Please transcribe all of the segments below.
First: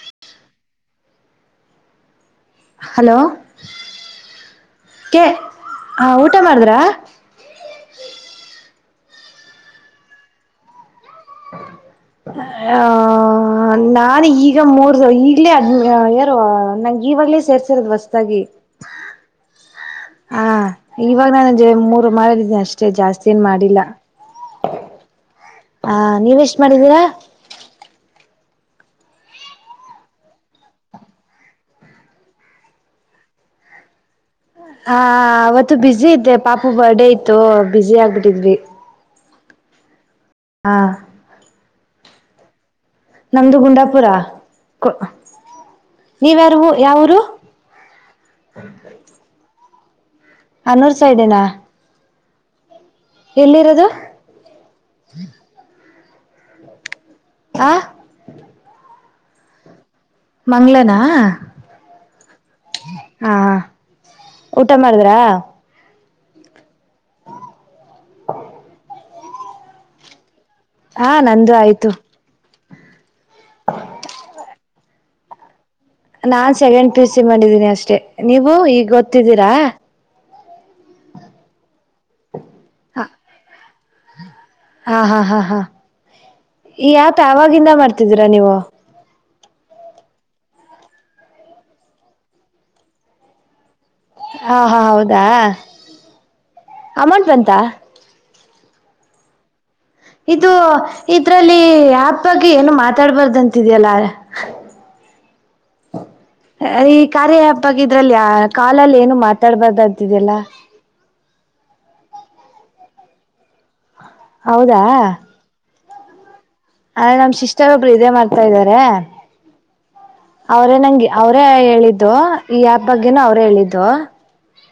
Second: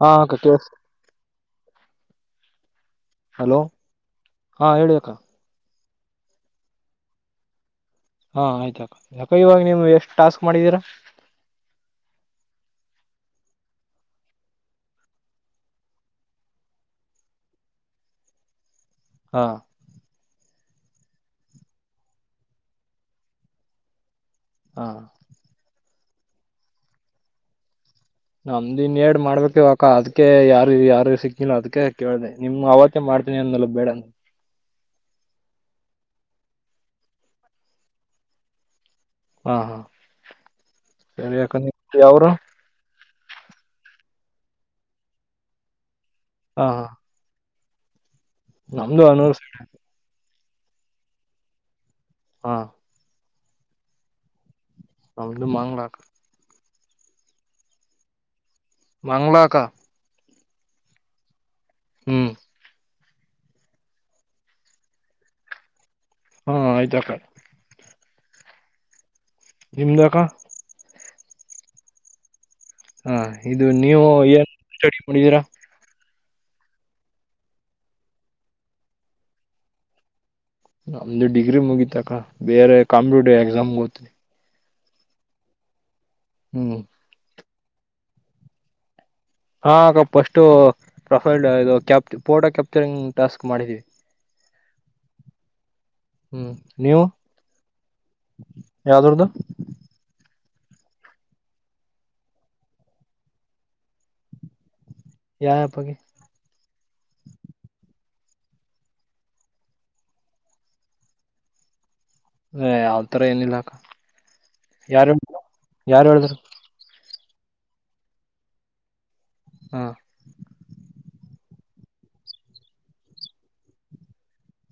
ಹಾ ಅಕ್ಕಾ ಕೆಳಸ್ತ ಹಲೋ ಹಾ ಹೇಳಿ ಅಕ್ಕ ಕೇ ಹಾ ಊಟಾ ಮಾಡದ್ರಾ ಹಾ ಆಯ್ತಕ್ಕಾ ಅಕ್ಕಾ ಇವಾಗ ನೀವು ಎಷ್ಟ್ ಟಾಸ್ಕ್ ಮಾಡಿದಿರಾ ಹಾ ನನ್ ಈಗ ಮೂರು ಸರ್ ಈಗ್ಲೇ ಅಂದ್ನಾ ಯಾರು ನಂಗ್ ಈವಾಗ್ಲೇ ಸೇರಿಸಿರಾದ್ ವಸಂಧಗಿ ಹಾ ಹಾ ಈವಾಗ್ ನಂಗೆ ಮೂರು ಮಾಡಿದೀನಿ ಅಷ್ಟೇ ಜಾಸ್ತಿ ಏನ್ ಮಾಡಿಲ್ಲ ಹಾ ಆ ನೀವ್ ಎಷ್ಟ್ ಮಾಡಿದಿರಾ ನಮ್ದ್ ಇನ್ನೆರಡ್ ಮಾಡ್ಬೇಕ್ ಅಕ್ಕ ಅದ್ಕೆ ಯಾರು ಯಾರ್ ಸಿಗ್ತಿಲ್ಲ ಅದುಕ್ಕೆ ಕೇಳ್ಧೆ ನಿಮ್ ಅವತ್ತೇ ಮಾಡ್ತೀನಿ ಮಾಡಾಮು ಅವತ್ತು ಬ್ಯುಸಿ ಅದೇ ಪಾಪು ಬರ್ತ್ಡೇ ಹಿತ್ ಬ್ಯುಸಿ ಆಗ್ಬಿಟ್ಟಿದ್ದೀವಿ ಹಾ ಹಾ ಯಾವೂರು [inaudible] ನಂಧು ಗುಂಡಪುರ ನೀವ್ ಯಾವ್ ಊರು ನಮ್ಧು ಅನ್ನೂರ್ ಸೈಡ್ ಹೀ ನಾ ಆಹ್ ಯೆಲ್ಲಿರೋದು [unintelligible] ಆಹ್ [unintelligible] ಮಂಗ್ಲಾನಾ ಆಹ್ ಆಹ್ ಉತಾ ಮದಾಧ್ರಾ ಹು ಆಯ್ತು ಅಕ್ಕಾ ನಿಮಧಾಕ ಆಹ್ ನಂದ್ ಆಯ್ತು ಆಹ್ ನೀನು [unintelligible] ನಾನ್ ಸೆಕೆಂಡ್ ಪಿ ಯು ಮಾಡಿಧಿನಿ ಅಷ್ಟೇ ನೀವ್ ಹೋದ್ತೀರಾ ನಮ್ದು ಡಿಗ್ರಿ ಮುಗಿತಕ್ಕ ಬೆರೆ ಕಂಪ್ಯೂಟರ್ ಪರೀಕ್ಷೆ ಆಹ್ ಆಹ್ ಆಹ್ ಆಹ್ ಹ್ಮ್ ಯಾಕ್ ಯೆಲ್ಲಿಂದ ಮಾಡ್ತಿದಿರಾ ನೀವು ಅಯ್ಯೋ ಅಕ್ಕಾ ಮೊದಲ ಕೆಲಸ ಮಡಿಧಿನಿ ಆಹ್ ಆಹ್ ಹೌದಾ ಹ್ಮ್ ನೀವು ಅಮೌಂಟ್ ಬಂತಾ ಯವಧೃದು ಇಧು ಇದ್ರಲ್ಲಿ ಆಪ್ ಬಗ್ಗೆ ಯೇನು ಮಥಡ್ಬಾರ್ದು ಅಂತ ಇದೆ ಅಲ್ವಾ. ಯಾವ ಆ್ಯಪ್ ಬಗ್ಗೆ ಅಯ್ [unintelligible] ಬಗ್ಗೆ ಕಾಲ್ ಅಲ್ಲಿ ಯೇನು ಮತಾಡ್ಬಾರ್ದು ಅಂತ ಇದ್ದೆ ಅಲ್ವಾ. ಹೇ ಆಹ್ ತಾರಾ ಯೇನ್ ಇಲ್ಲಾ ಅಕ್ಕಾ. ಹೌದಾ ಯಾರ ಹೇಳ್ದೋರು? ಅದೇ ನಮ್ ಸಿಸ್ಟರ್ ಒಬ್ರು ಇದೆ ಮಾಡ್ತಾಯಿದ್ದಾರೆ. ಹಾ ಅವ್ರೇ ನಂಗೆ ಅವ್ರೇ ಹೇಳಿದ್ದು, ಈ ಆ್ಯಪ್ ಬಗ್ಗೆನು ಅವ್ರೇ ಹೇಳಿದ್ದು.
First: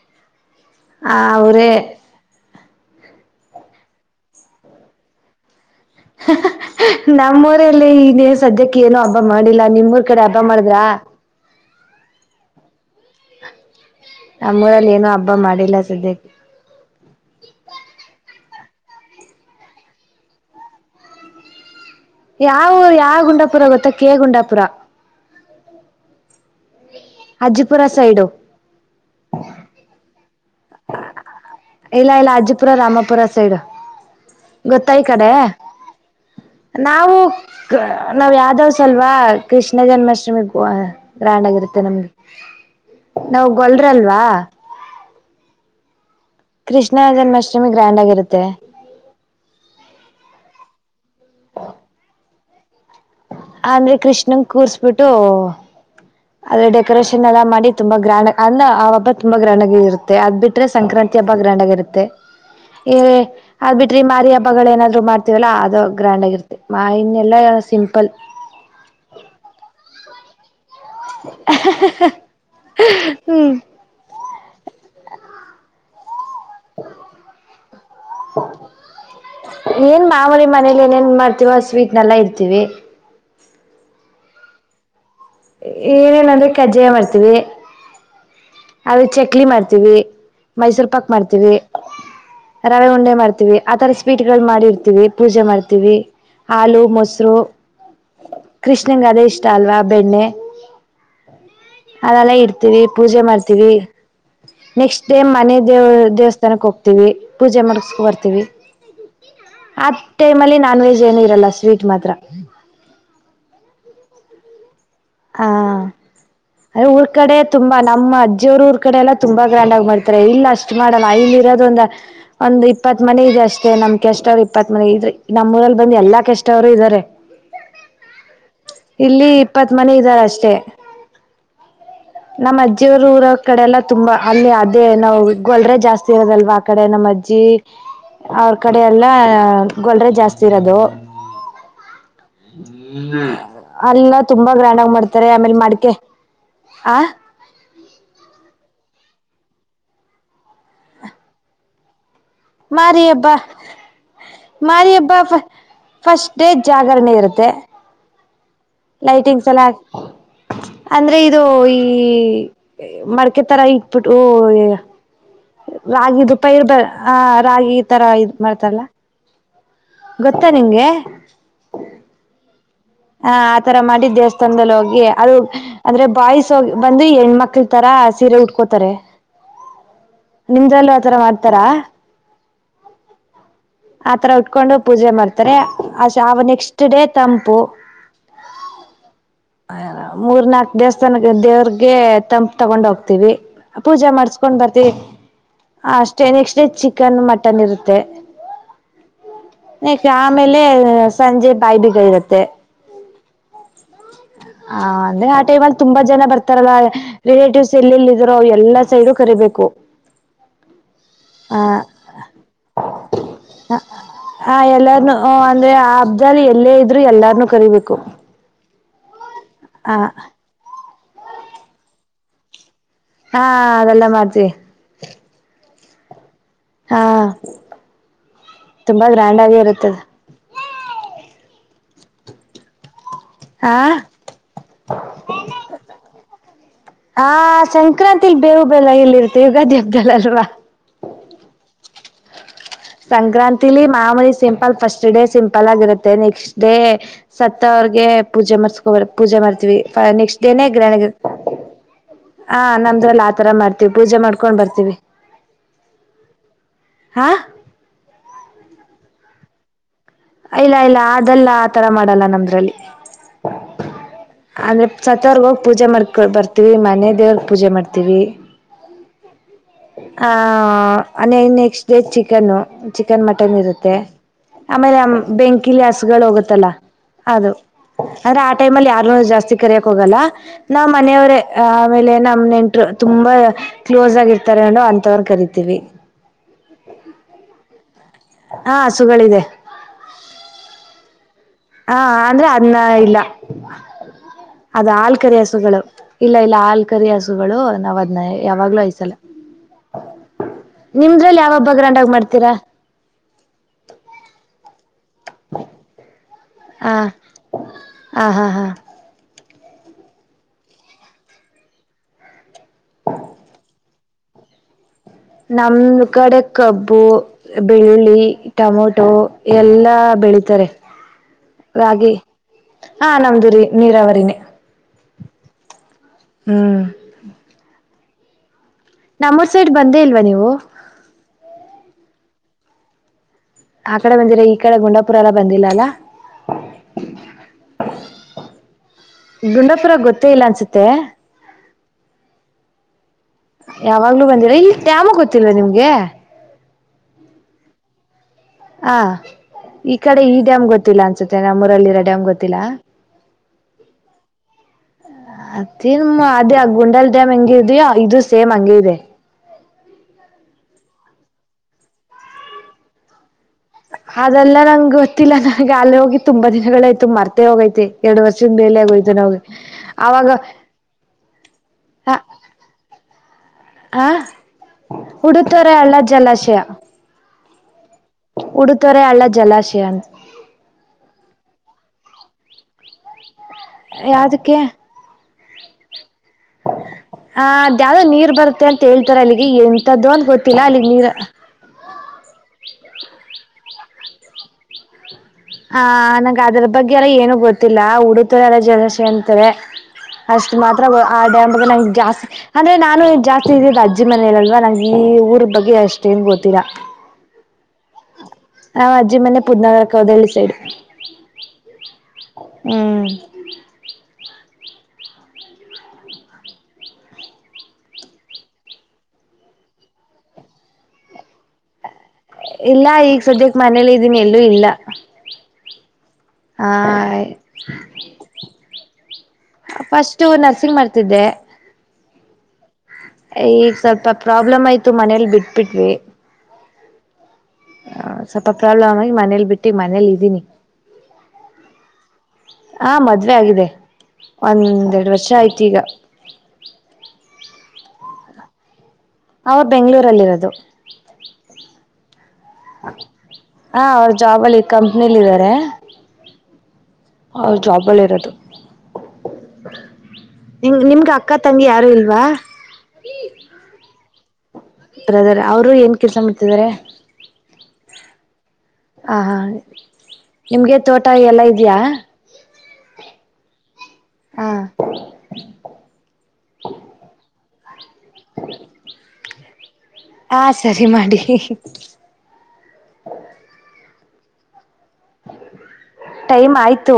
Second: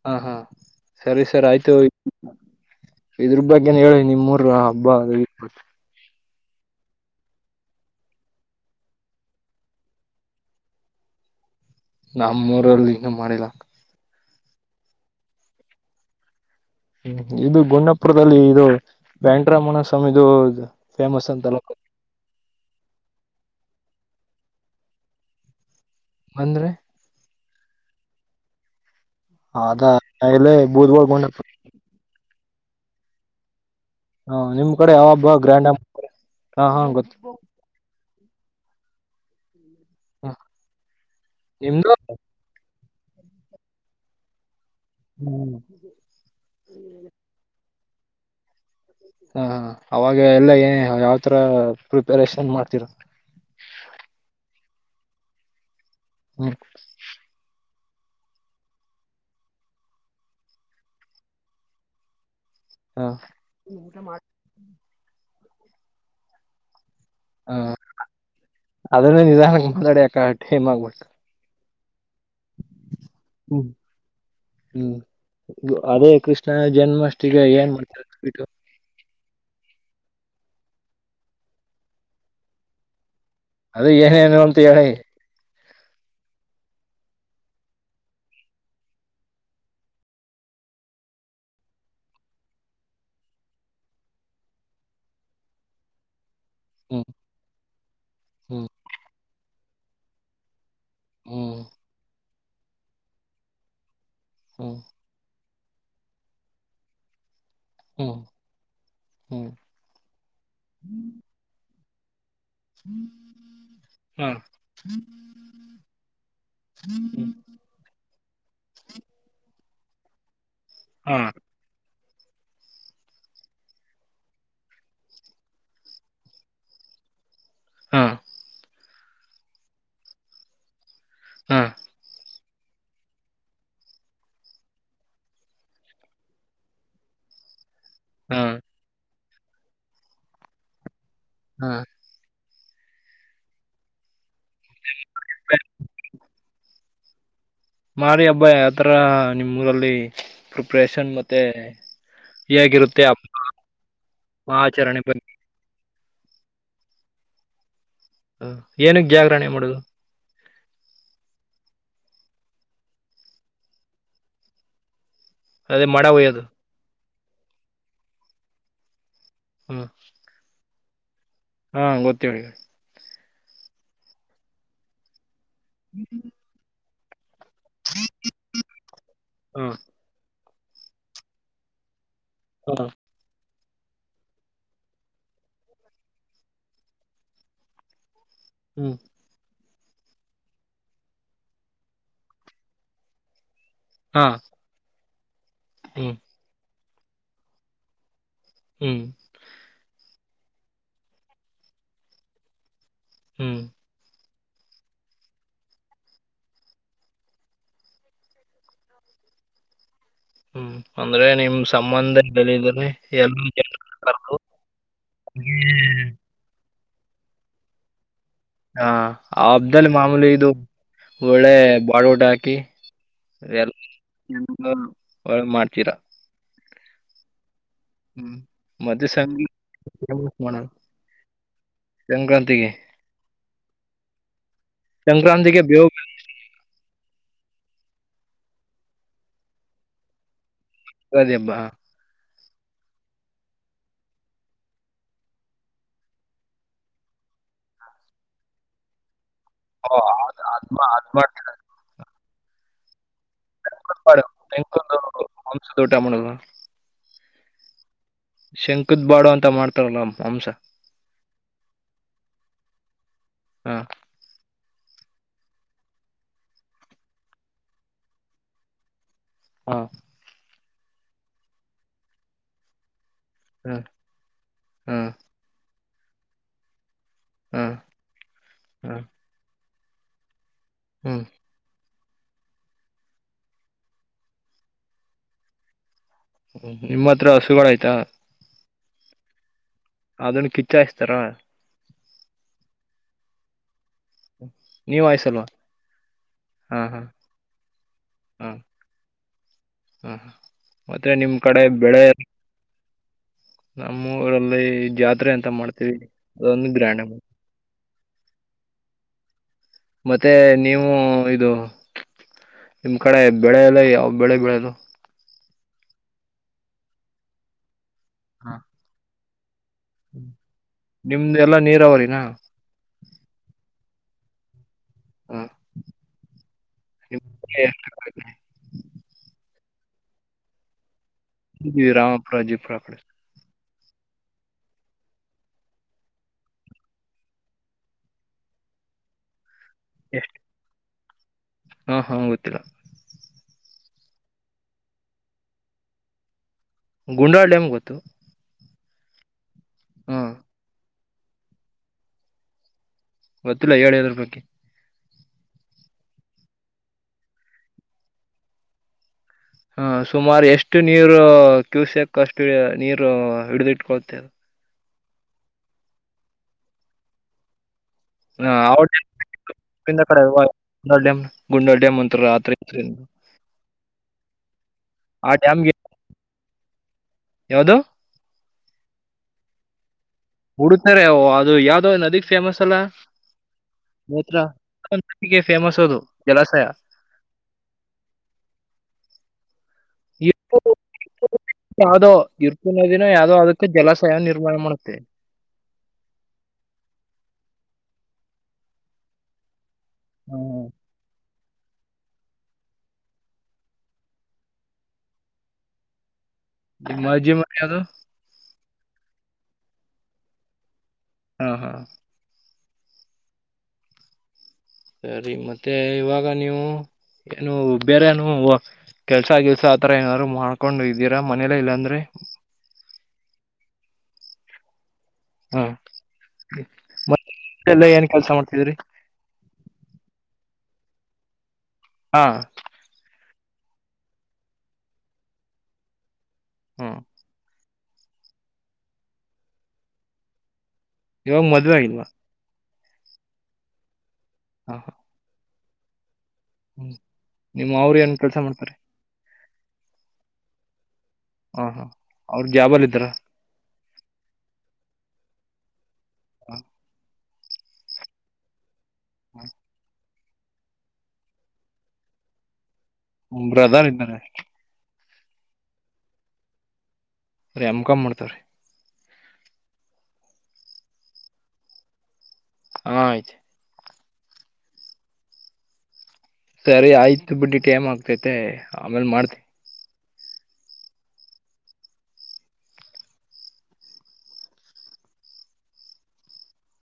ಹಾ ಹಾ ಆ ಸರಿ ಸರ್ ಅವರೇ ಆಯ್ತು. ಇದ್ರ ಬಗ್ಗೆನು ಹೇಳ ನಿಮ್ ಊರ್ ಹಬ್ಬ ಬಗ್ಗೆ. ನಮ್ಮೂರಲ್ಲಿ ನೀ ಸದ್ಯಕ್ಕೆ ಏನ ಹಬ್ಬ ಮಾಡಿಲ್ಲ, ನಿಮೂರ್ ಕಡೆ ಹಬ್ಬ ಮಾಡುದ್ರ? ನಮ್ಮೂರಲ್ಲಿ ಇನ್ನು ಮಾಡಿಲ್ಲಕ್ಕ. ನಮ್ಮೂರಲ್ಲಿ ಏನು ಹಬ್ಬ ಮಾಡಿಲ್ಲ ಸದ್ದ್ಯಕ್ಕೆ. ಹ್ಮ್ ಇದು ಗುಂಡಪುರದಲ್ಲಿ ಇದು ಬ್ಯಾಂಡ್ರಮನ ಸ್ವಾಮಿದು ಫೇಮಸ್ ಅಂತಾರಲ್ಲ. ಯಾವ ಯಾವ ಗುಂಡಾಪುರ ಗೊತ್ತಾ ಕೆ ಗುಂಡಾಪುರ ಬಂದ್ರೆ ಅಜ್ಜಿಪುರ ಸೈಡುು ಅದ ನಡಿಲೇ ಊರಿಗ್ ಹೋಗ್ಬರಣ ಪುರ ರಾಮಪುರ ಸೈಡು ಹಾ ನಿಮ್ ಗೊತ್ತಾ ಕಡೆ ಈ ಯಾವ ಹಬ್ಬ ಗ್ರಾಂಡಾಗ್ ಮಾಡ್ತಾರೆ ಹ ಹಾ ನಾವು ಗೊತ್ತು ನಾವ್ ಯಧವಸ್ ಅಲ್ವಾ ಕೃಷ್ ಕೃಷ್ಣ ಜನ್ಮಾಷ್ಟಮಿ ಗ ಗ್ರ್ಯಾಂಡ್ ಆಗಿರುತ್ತೆ ನಿಮ್ದು ನಮ್ಗೆ ನಾವ್ ಗೋಲ್ರಾಲ್ವ. ಹ್ಮ್ ಕೃಷ್ಣ ಜನ್ಮಾಷ್ಟಮಿ. ಗ್ರ್ಯಾಂಡ್ ಆಗಿರುತ್ತೆ. ಹಾ ಹ ಅವಾಗ ಎಲ್ಲ ಏನ ಯಾವ್ ಪ್ರ ಪ್ರಿಪರೇಷನ್ ಮಾಡ್ತ್ ತಿರ ಅಂದ್ರೆ ಕೃಷ್ಣಂಗ ಕೂರ್ಸ್ಬಿಟ್ಟು ಹ್ಮ್ ಅದೇ ಡೆಕೋರೇಷನ್ ಎಲ್ಲ ಮಾಡಿ ತುಂಬಾ ಗ್ರಾಂಡ ಅಲ್ಲ ಆ ಹಬ್ಬ ತುಂಬಾ ಗ್ರಾಂಡ ಆಗ ಇರುತ್ತೆ ಅದ್ ಬಿಟ್ರೆ ಸಂಕ್ರಾಂತಿ ಹಬ್ಬ ಗ್ರಾಂಡ ಆಗ ಇರುತ್ತೆ ಏ ಹ ಅದ್ ಬಿಟ್ರಿ ಈ ಮಾರಿ ಹಬ್ಬಗಲ್ ಏನಾದ್ರು ಮಾಡ್ ವಲ್ಲ ಅದು ಗ್ರ್ಯಾಂಡ್ ಆಗಿರ್ತ್ತೆ ಆ ಇನ್ ಎಲ್ಲ ಸಿಂ ಅದುನೇ ನಿಧಾನುಕ್ ಮತ್ತಡೇ ಾ ಹೇಮಾಗುವಟ್ಟ ಹ್ಹಾ ಹ್ಮ್ ಹ್ಮ್ ಅದೇ ಕೃಷ್ಣ ನ ಜನ್ಮಾಷ್ಟಿಗೆ ಏನ್ ಮಾಡ್ತಾರೆ ಬಿಟ್ಟು ಏನ್ ಮಾಮಲಿ ಮನೇಲಿ ಏನೇನ್ ಮಾಡ್ತೀವ ಸ್ವೀಟ್ನೆಲ್ಲಾ ಇರ್ತಿವಿ ಅದ ಏನೇನು ಅಂತ ಹೇಳಿ ಏನೆಂದರೆ ಕಚಾಯ ಮಾಡ್ತೀವಿ ಅದೇ ಚಕಲ್ಲಿ ಮಾಡ್ತೀವಿ, ಮೈಸೂರು ಪಾಕ್ ಮಾಡ್ತೀವಿ ರವೆ ಉಂಡೆ ಮಾಡ್ತೀವಿ ಆತರ ಸ್ವೀಟ್ ಗಳು ಮಾಡಿರ್ತೀವಿ ಪೂಜೆ ಮಾಡ್ತೀನಿ ಹಾಲು ಹ್ಮ್ ಮೊಸರು ಹ್ಮ್ ಕೃಷ್ಣ ಅದೆ ಇಷ್ಟ ಹಲ್ವಾ ಬೆಣ್ಣೆ ಹ್ಮ್ ಅಲ್ಲಲ್ಲ ಇಡ್ತೀವಿ ಪೂಜೆ ಮಾಡ್ತೀವಿ ತಿವಿ ಹ್ಮ್ ನೆಕ್ಸ್ಟ್ ಟೈಮ್ ಮನೆ ದೇವ ದೇವಸ್ಥಾನಕ್ ಹೋಗ್ತೀವಿ ಪೂಜೆ ಮಾಡಿಸಕೊ ಬರ್ತೀವಿ ಹ್ಮ್ ಆ ಟೈಮಲ್ಲಿ ನಾನ್ ವೆಜ್ ಏನು ಇರಲ್ಲ ಸ್ವೀಟ್ [inaudible] ಮಾತ್ರ ಹ್ಮ್ ಹ್ಮ್ ಹಾ ಅ ಊರ್ ಕಡೆ ತುಂಬಾ ನಮ್ಮ ಅಜ್ಜಿಯ ಅವ್ರ ಊರ್ ಕಡೆ ಎಲ್ಲ ತುಂಬಾ ಗ್ರಂಡ್ ಆಗ್ ಮಾಡ್ತಾರೆ ಇಲ್ಲಷ್ಟ ಷ್ಟ ಮಾಡಲ್ಲ ಹಾ ಇಲ್ಲಿ ಇರೋದ ಒಂದ ಒಂದ್ ಇಪ್ಪತ್ ಮನೆ ಇದೆ ಅಷ್ಟೇ ನಮ್ ಕೆಷ್ಟವ್ರು ಇಪ್ಪತ್ ಮನೆ ಇದ್ರ ನಮ್ಮ್ ಊರಲ್ಲಿ ಬಂದ್ ಎಲ್ಲಾ ಕೆಷ್ಟವ್ರು ಇದ್ದಾರೆ ಹಾ ಇಲ್ಲಿ ಇಪ್ಪತ್ ಮನೆ ಇದ್ದಾರ ಅಷ್ಟೇ ಹಾ ನಮ್ಮ್ ಅಜ್ಜಿಯವ್ರ ಊರ ಕಡೆ ಎಲ್ಲ ತುಂಬಾ ಅಲ್ಲಿ ಅದೇ ನಾವು ಗೊಲ್ರೆೆ ಜಾಸ್ತಿ ಇರೋದಲ್ವಾ ಆ ಕಡೆ ನಮ್ಮ್ ಅಜ್ಜಿ ಹಾ ಅವ್ರ ಕಡೆ ಅಲ್ಲ ಗೊಲ್ರೆೆ ಜಾಸ್ತಿ ಇರೋದು ಹಾಂ ಅಲ್ಲ ತುಂಬಾ ಗ್ರ್ಯಾಂಡ್ ಆಗಿ ಮಾಡ್ತಾರೆ ಆಮೇಲೆ ಮಡಿಕೆ ಹಾ ಮಾರಿಡ ಹಬ್ಬ ಆತರ ನಿಮ್ಮ್ ಊರಲ್ಲಿ ಪ್ರಿಪ್ರೇಷನ್ ಮತ್ತೆ ಹೇಗಿರುತ್ತೆ ಮಾರಿಯಬ್ಬಾ ಹಬ್ಬ ಆಚರಣೆ ಮಾರಿಯಬ್ಬಾ ಬಗ್ಗೆ ಫಸ್ಟ್ ಡೇ ಜಾಗರಣೆ ಇರುತ್ತೆ. ಹ ಏನಕ್ಕೆ ಜಾಗರಣೆ ಲೈಟಿಂಗ್ಸ್ ಎಲ್ಲ ಮಾಡುದು ಅಂದ್ರೆ ಇದು ಈ ಮಡ್ಕೆ ತರ ಇಟ್ಬಿಟ್ಟು ಅದೇ ಮಡ ರಾಗಿದು ಒಯ್ಯೋದು ಪೈರ್ ಬೆಲ್ ಹ ರಾಗಿ ಈ ತರ ಇದ್ ಮಾಡ್ತಾರಲ್ಲ ಹ್ಮ ನಿಂಗೇ ಹಾ ಗೊತ್ ಹೇಳಿ ಹಾ ಆತರ ಮಾಡಿ ದೇವಸ್ಥಾನದಲ್ಲಿ ಹೋಗಿ ಅದು ಅಂದ್ರೆ ಬಾಯಸೋಗ್ ಬಂದು ಹೆಣ್ಮಕ್ ತಿಂತರ ಸೀರೆ ಉಟ್ಕೋತಾರೆ ಹಾ ನಿಮ್ದ್ರಲ್ಲು ಆತರ ಮಾಡ್ತಾರಾ ಹ ಆತರ ಉಟ್ಕೊಂಡು ಪೂಜೆ ಮಾಡ್ತಾರೆ ಅ ಶಾವ ನೆಕ್ಸ್ಟ್ ಡೇ ತಂಪು ಹ್ಮ್ ಹ ಮೂರ್ ನಾಕ್ ದೇವಸ್ಥಾನಗ್ ದೇವ್ರಗೆ ತಂಪ್ಪ್ ತಗೊಂಡ್ ಹೋಗ್ತೀವಿ ಪೂಜಾ ಹಾ ಮಾಡಸ್ಕೊಂಡ್ ಬರ್ತೀ ಹ ಹ್ಮ್ ಅಷ್ಟೇ ನೆಕ್ಸ್ಟ್ ಡೇ ಚಿಕ್ ಚಿಕನ್ ಮಟನ್ ಇರುತ್ತೆ ಹ್ಮ್ ಚಾ ಆಮೇಲೇ ಸಂಜೆ ಬಾಯಿಬೀಗ ಇರುತ್ತೆ ಹ್ಮ್ ಹ ಅಂದ್ರೆ ಆ ಟೈಮ್ ಅಲ್ಲಿ ತುಂಬಾ ಜನ ಬರ್ತಾರಲ್ಲ ರಿಲೇಟಿವ್ಸ್ ಎಲ್ಲೆಲ್ಲಿದರುೋ ಎಲ್ಲಾ ಸೈಡು ಕರಿಬೇಕು ಹ್ಮ್ ಅಂದ್ರೆ ನಿಮ್ ಆ ಸಂಬಂಧ ಎ ಎ ಹ್ಮ ಹ ಎಲ್ಲಾರ್ನು ಅಂದ್ರೆ ಆ [unintelligible] ಹಬ್ದಲ್ಲಿ ಎಲ್ಲೇ ಇದ್ರು ಎಲ್ಲಾರ್ನುೂ ಕರಿಬೇಕು ಹಾ ಆ ಹಬ್ದದಲ್ಲಿ ಹ ಮಾಮೂಲಿ ಇದು ಒಳ್ಳೆ ಬಳ ಊಟ ಹಾಕಿ ಹಾ ಅದೆಲ್ಲ ಮಾಡ್ತೀವಿ ಎಲ್ಲ ಒ ಮಾಡ್ತೀರಾ [unintelligible] ಹಾ ಹ್ಮ್ ತುಂಬಾ ಮತ್ತ ಗ್ರ್ಯಾಂಡ್ ಸಂಗೀ ಆಗಿ ಇರುತ್ತದ [unintelligible] ಸಂಕ್ರಾಂತಗೆ ಹಾ ಸಂಕ್ರಾಂತಿಗೆ ಬೇವು [unintelligible] ಹಾ ಸಂಕ್ರಾಂತಿಲಿ ಬೇವು ಬೆಲ್ಲ ಎಲ್ಲಿ ಇರುತ್ತೆ ಯುಗಾದಿ ಹಬ್್ದಲ್ಲ ಅಲ್ವಾ ಉಗಾದಿ ಹಬ್ಬ ಸಂಕ್ರಾಂತಿಲಿ ಮಾಮೂಲಿ ಸಿಂಪಲ್ ಫಸ್ಟ್ ಡೇ ಸಿಂಪಲ್ ಆಗಿರುತ್ತೆ ನೆಕ್ಸ್ಟ್ ಡೇ ಸತ್ತ ಅವ್ರಗೆ ಪೂಜೆ ಮಾಡರ್ಸ್ಕೊಬೇಕು ಪೂಜೆ ಮಾಡ್ತೀವಿ ಓ ಫ್ಹ್ ಅದ್ ನೆಕ್ಸ್ಟ್ ಅದ್ ಡೇನೇ ಮಾ- ಗ್ರಾಣಿಗೇ ಅದ್ ಮಾಡ್ತಾರ ಹಾ ನಮ್ಮದ್ರಲ್ ಹ ತರ ಮಾಡ್ತೀವಿ ಪೂಜಾ ಬಾಡು ಮಾಡ್ಕೊಂಡ್ ಶಂಕದ ಬರ್ತೀವಿ ಮಾಂಸದ ಊಟ ಮಾಡೋದು ಹ ಶಂಕದ್ ಬಾಡು ಅಂತ ಮಾಡ್ತಾರಲ್ಲ ಮಾಂಸ ಇಲ್ಲ ಇಲ್ಲ ಅದಲ್ಲ ಆತರ ಮಾಡಲ್ಲ ನಮ್ದ್ರಲ್ಲಿ ಹಾ ಆಗುತ್ತ ಸತ್ತವರು ಹೋಗಿ ಪೂಜೆ ಮಾಡ್ಕೊ ಬರ್ತೀವಿ ಮನೆ ದೇವ್ರಗ್ ಪೂಜೆ ಮಾಡ್ತೀವಿ ಹಾ ಹಾ ಹ ನೆಕ್ಸ್ಟಡೇ ಚಿಕನ್ನು ಚಿಕನ್ ಮಟನ್ ಹ್ಮ್ ಇರುತ್ತೆ ಆಮೇಲೆ ಹ್ಮ್ ಬೆಂಕಿಲಿ ಅಷ್ಟು ಗಳು ಹೋಗತ್ತಲ್ಲಾ ಅದು ಹ್ಮ್ ಆ ಟೈಮ್ ಅಲ್ಲಿ ಹ್ಮ್ ಯಾರನು ಜಾಸ್ತಿ ಕರಕ್ ಹೋಗಲ್ಲ ನಾ ಹ್ಮ್ ಮನೆಯವರೇ ಆ ಆಮೇಲೆ ನಮ್ ನೆಂಟರು ತುಂಬಾ ಕ್ಲೋಸ್ ಆಗಿ ಇರ್ ತರನು ಅಂತವ್ರ ಕರಿತೀವಿ ಹ್ಮ ನಿಮ್ಮ ಹತ್ರ ಹಸುಗಳ ಆಯ್ತಾ ಹಾ ಹಸುಗಳಿದೆ ಅದನ್ ಕಿಚ್ಚಾಯಸ್ತಾರ ಹಾ ಅಂದ್ರೆ ಅನ್ನ ಇಲ್ಲ ಅದ ನೀವ್ ಹಲ್ಕಾರಿ ಆಯ್ಸಲ್ವಾ ಹಸುಗಳು ಇಲ್ಲ ಇಲ್ಲ ಹಾ ಹಾ ಹಲ್ಕಾರಿ ಹಸುಗಳು ನಾವ ಅದ್ನ ಹಾ ಯಾವಾಗ್ಲೂ ಹಯಸಲ್ಲ ಹಾ ಮತ್ತೆ ನಿಮ್ ನಿಮ್ದ್ರಲ್ಲಿ ಯಾವ ಕಡೆ ಹಬ್ಬ ಗ್ರ್ಯಾಂಡ್ ಬೆಳೆ ಆಗಿ ಮಾಡ್ತೀರ ನಮ್ಮ ಊರಲ್ಲಿ ಜಾತ್ರೆ ಅಂತ ಮಾಡ್ತೀವಿ ಅದೊಂದು ಗ್ರ್ಯಾಂಡ್ಮಾ ಆ ಹಾ ಹಾ ಮತ್ತೆ ನೀವು ಇದು ನಿಮ್ ಕಡೆ ಬೆಳೆಲ್ಲ ಯಾವ ಬೆಳೆ ಬೆಳೆದು ನಮ್ಮ್ ಕಡೆ ಕಬ್ಬು ಬೆಳ್ಳುಳ್ಳಿ ಟೊಮ್ಯಾಟೋ ಎಲ್ಲಾ ಬೆಳಿತಾರೆ ನಿಮ್ದ ಎಲ್ಲಾ ರಾಗಿ ನೀರಾವರಿನಾ ಹಾ ನಮ್ದು ರಿ ನೀರಾವರಿನೆ ಹ ಹ್ಮ್ ನಿಮ್ ಕಡೆ ನಮ್ಮೂರ್ ಸೈಡ್ ಬಂದೇ ಇಲ್ವಾ ನೀವು ಬಿ ರಾಮಪುರಾ ಜಿಪ್ರಪುಡೆ ಆ ಕಡೆ ಬಂದಿರಿ ಈ ಕಡೆ ಗುಂಡಾಪುರ ಎಲ್ಲ ಬಂದಿಲ್ಲ ಅಲ್ಲ. ಗುಂಡಪುರ ಗೊತ್ತೇ ಇಲ್ಲ ಅನ್ಸುತ್ತೆ. ಹಾ ಹಾ ಗೊತ್ತಿಲ್ಲ. ಯಾವಾಗ್ಲೂ ಬಂದಿರಾ ಈ ಡ್ಯಾಮ್ ಗೊತ್ತಿಲ್ಲವಾ ನಿಮ್ಗೆ? ಗುಂಡಾಳ್ ಡ್ಯಾಮ್ ಗೊತ್ತು. ಹ ಈ ಹಾ ಕಡೆ ಈ ಡ್ಯಾಮ್ ಗೊ ಗೊತ್ತಿಲ್ಲ ಅನ್ಸುತ್ತೆ ನಮ್ಮೂರಲ್ಲಿರೋ ಡ್ಯಾಮ್ ಗೊತ್ತಿಲ್ಲ. ಗೊತ್ತಿಲ್ಲ ಹೇಳಿ ಅದರಬಗ್ಗೆ. ಅದೇನ್ ಅದೇ ಗುಂಡಾಲ್ ಡ್ಯಾಮ್ ಹೆಂಗ ಇದಯೊ ಇದು ಸೇಮ್ ಹಂಗ ಇದೆ. ಹ ಸುಮಾರು ಎಷ್ಟು ನೀರು ಕ್ಯೂಸೆಕ್ ಅಷ್ಟು ನೀರು ಹಿಡಿದಿಟ್ ಅದೆಲ್ಲ ನಂಗ ಗೊತ್ತಿಲ್ಲ ನಂಗ ಅಲ್ಲೋಗಿ ತುಂಬಾ ದಿನಗಳಾಯ್ತು ಮರ್ತೆ ಹೋಗೈತೆ. ಎರಡು ವರ್ಷದ್ ಹಾ ಮೇಲೆ ಆಗೋಯ್ತು ನಾವ್ ಇಂದ ಕಡೆ ಅವಾಗ ಅಲ್ವಾ ಗುಂಡೋಳ ಡ್ಯಾಮ್ ಗುಂಡೋಳ ಡ್ಯಾಮ್ ಹ ಅಂತಾರ ಆ ತರ ಹ ಉಡುುತೊರೆ ಅಲ್ಲಾ ಜಲಾಶಯ. ಹ ಯಾವದು? ಉಡುತರೆ ಅಳ್ಳ ಜಲಾಶಯಂತ. ಉಡುತೋರೆ ಓ ಅದು ಯಾವ್ದೋ ನದಿಗ್ ಫೇಮಸ್ ಅಲ್ಲ [inaudible] ಹೀಗೆ ಫೇಮಸ್ ಅದು. ಜಲಾಶಯ ಹ ಅದ್ ಯಾವ್ದೋ ನೀರ್ ಬರುತ್ತೆ ಅಂತ ಹೇಳ್ತಾರೆ ಅಲ್ಲಿಗೆ. ಈ ಎ ಅದ್ ಒಂದ್ ಗೊತ್ತಿಲ್ಲ ಇರ್ಪು- ಅಲ್ಲಿಗ್ ನೀರ ದಿನ ಯಾವುದೋ ಅದಕ್ಕೆ ಜಲಶಯ ನಿರ್ಮಾಣ ಮಾಡುತ್ತೆ. ಹ ನಂಗ್ ಅದ್ರ ಬಗ್ಗೆ ಎಲ್ಲ ಏನು ಗೊತ್ತಿಲ್ಲ ಉಡುತರೆಲ್ಲ ಜಲಸೆ ಅಂತಾರೆ. ಅಷ್ಟು ಹ್ಮ್. ಮಾತ್ರ ಆ ಡ್ಯಾಮ್ ಅದು ನಂಗ್ ಜಾಸ್ ಅಂದ್ರೆ ನಾನು ಜಾಸ್ತಿ ಇದಿದ್ ಅಜ್ಜಿ ಮನೆಲಲ್ವ ನಂಗ್ ಈ ಊರ್ ಬಗ್ಗೆ ಅಷ್ಟೇನ್ ಗೊತ್ ನಿಮ್ಮಜ್ಜಿ ಮನ್ ಯಾವ್ದು? ನಮ್ ಅಜ್ಜಿ ಮನೆ ಪುದ್ನನೋಹಳ್ಳಿ ಸೈಡ್. ಹಾ ಹಾ ಹ್ಮ್ ಸರಿ ಮತ್ತೆ ಇವಾಗ ನೀವು ಏನು ಬೇರೆ ಏನಾದ್ರು ಕೆಲ್ಸ ಗಿಲ್ಸ ಆತರಾ ಏನಾದ್ರು ಮಾಡ್ಕೊಂಡಿದೀರಾ ಮನೇಲೆ ಇಲ್ಲ ಅಂದ್ರೇ? ಇಲ್ಲ ಈಗ್ ಸದ್ಯಕ್ ಮನೇಲಿದೀನಿ ಎಲ್ಲು ಇಲ್ಲ. ಹೂ [inaudible] [unintelligible] ಆ ಕೆಲ್ಸ ಮಾಡ್ತಿದ್ರಿ ಫಸ್ಟ್ ಎನ್ ನರ್ಸಿಂಗ್ ಮಾಡ್ತಿದ್ದೆ ಹಾ ಈಗ ಸ್ವಲ್ಪ ಪ್ರಾಬ್ಲಮ್ ಆಯ್ತು ಮನೇಲಿ ಬಿಟಬಿಟ್ವಿ. ಹ್ಮ್ ಅ ಸ್ವಲ್ಪ ಪ್ರಾಬ್ಲಮ್ ಆಗಿ ಮನೆಲ್ ಬಿಟ್ಟಿ ಮನೇಲಿ. ಇವಾಗ್ ಮದ್ವೆ ಆಗಿಲ್ವ? ಆ ಮದ್ವೆ ಆಗಿದೆ ಒಂದ್ ಹಾ ಹಾ ಏರೆಡ್ ವರ್ಷ ಆಯ್ತ್ [inaudible] [unintelligible] ತಿಗ ನಿಮ್ಮೋರು ಏನ್ ಕೆಲಸ ಮಾಡ್ತಾರೆ ಅವ್ರು ಬೆಂಗ್ಳೂರ್ ಅಲ್ಲಿ ಇರೋದು ಹ ಹಾ ಅವ್ರೂ ಜಾಬ್ಅಲ್ಲಿ ಇದ್ರಆ ಹಾ ಅವ್ರು ಜಾಬ್ಅಲ್ಲಿ ಕಂಪ್ನೀಲಿದರೆ [unintelligible] ಅವ್ರು ಜಾಬ್ಅಲ್ಲಿ ಇರೋದು [unintelligible] ಇವಾಗ್ ನಿಂನ್ಗ ಅಕ್ಕಾ ತಂಗಿ ಯಾರೂ ಇಲ್ವಾ ಹುಂ ಬ್ರದರ್ ಇದರೆ ಬ್ರದರ್ ಅವ್ರು ಏನ್ ಕೆಲ್ಸ ಮಾಡ್ತಿದ್ದಾರೆ ಅವ್ರು ಎಂ ಕಾಮ್ ಮಾಡ್ತಾವ್ರೇ ಆ ಹಾ ಅಳೆ ನಿಮ್ಗೆ ತೋಟಯೆಲ್ಲಾ ಇದ್ಯಾ ಹಾ ಆಯ್ತು [unintelligible] ಸರಿ ಆಯ್ತು ಬಿಡಿ [inaudible] ತೆಥೇ ಆಮೇಲೆ ಮಾಡ್ತಿನ್ ಆ ಸರಿ ಹಿ ಮಾಡೀ ಟೈಮ್ ಆಯ್ತು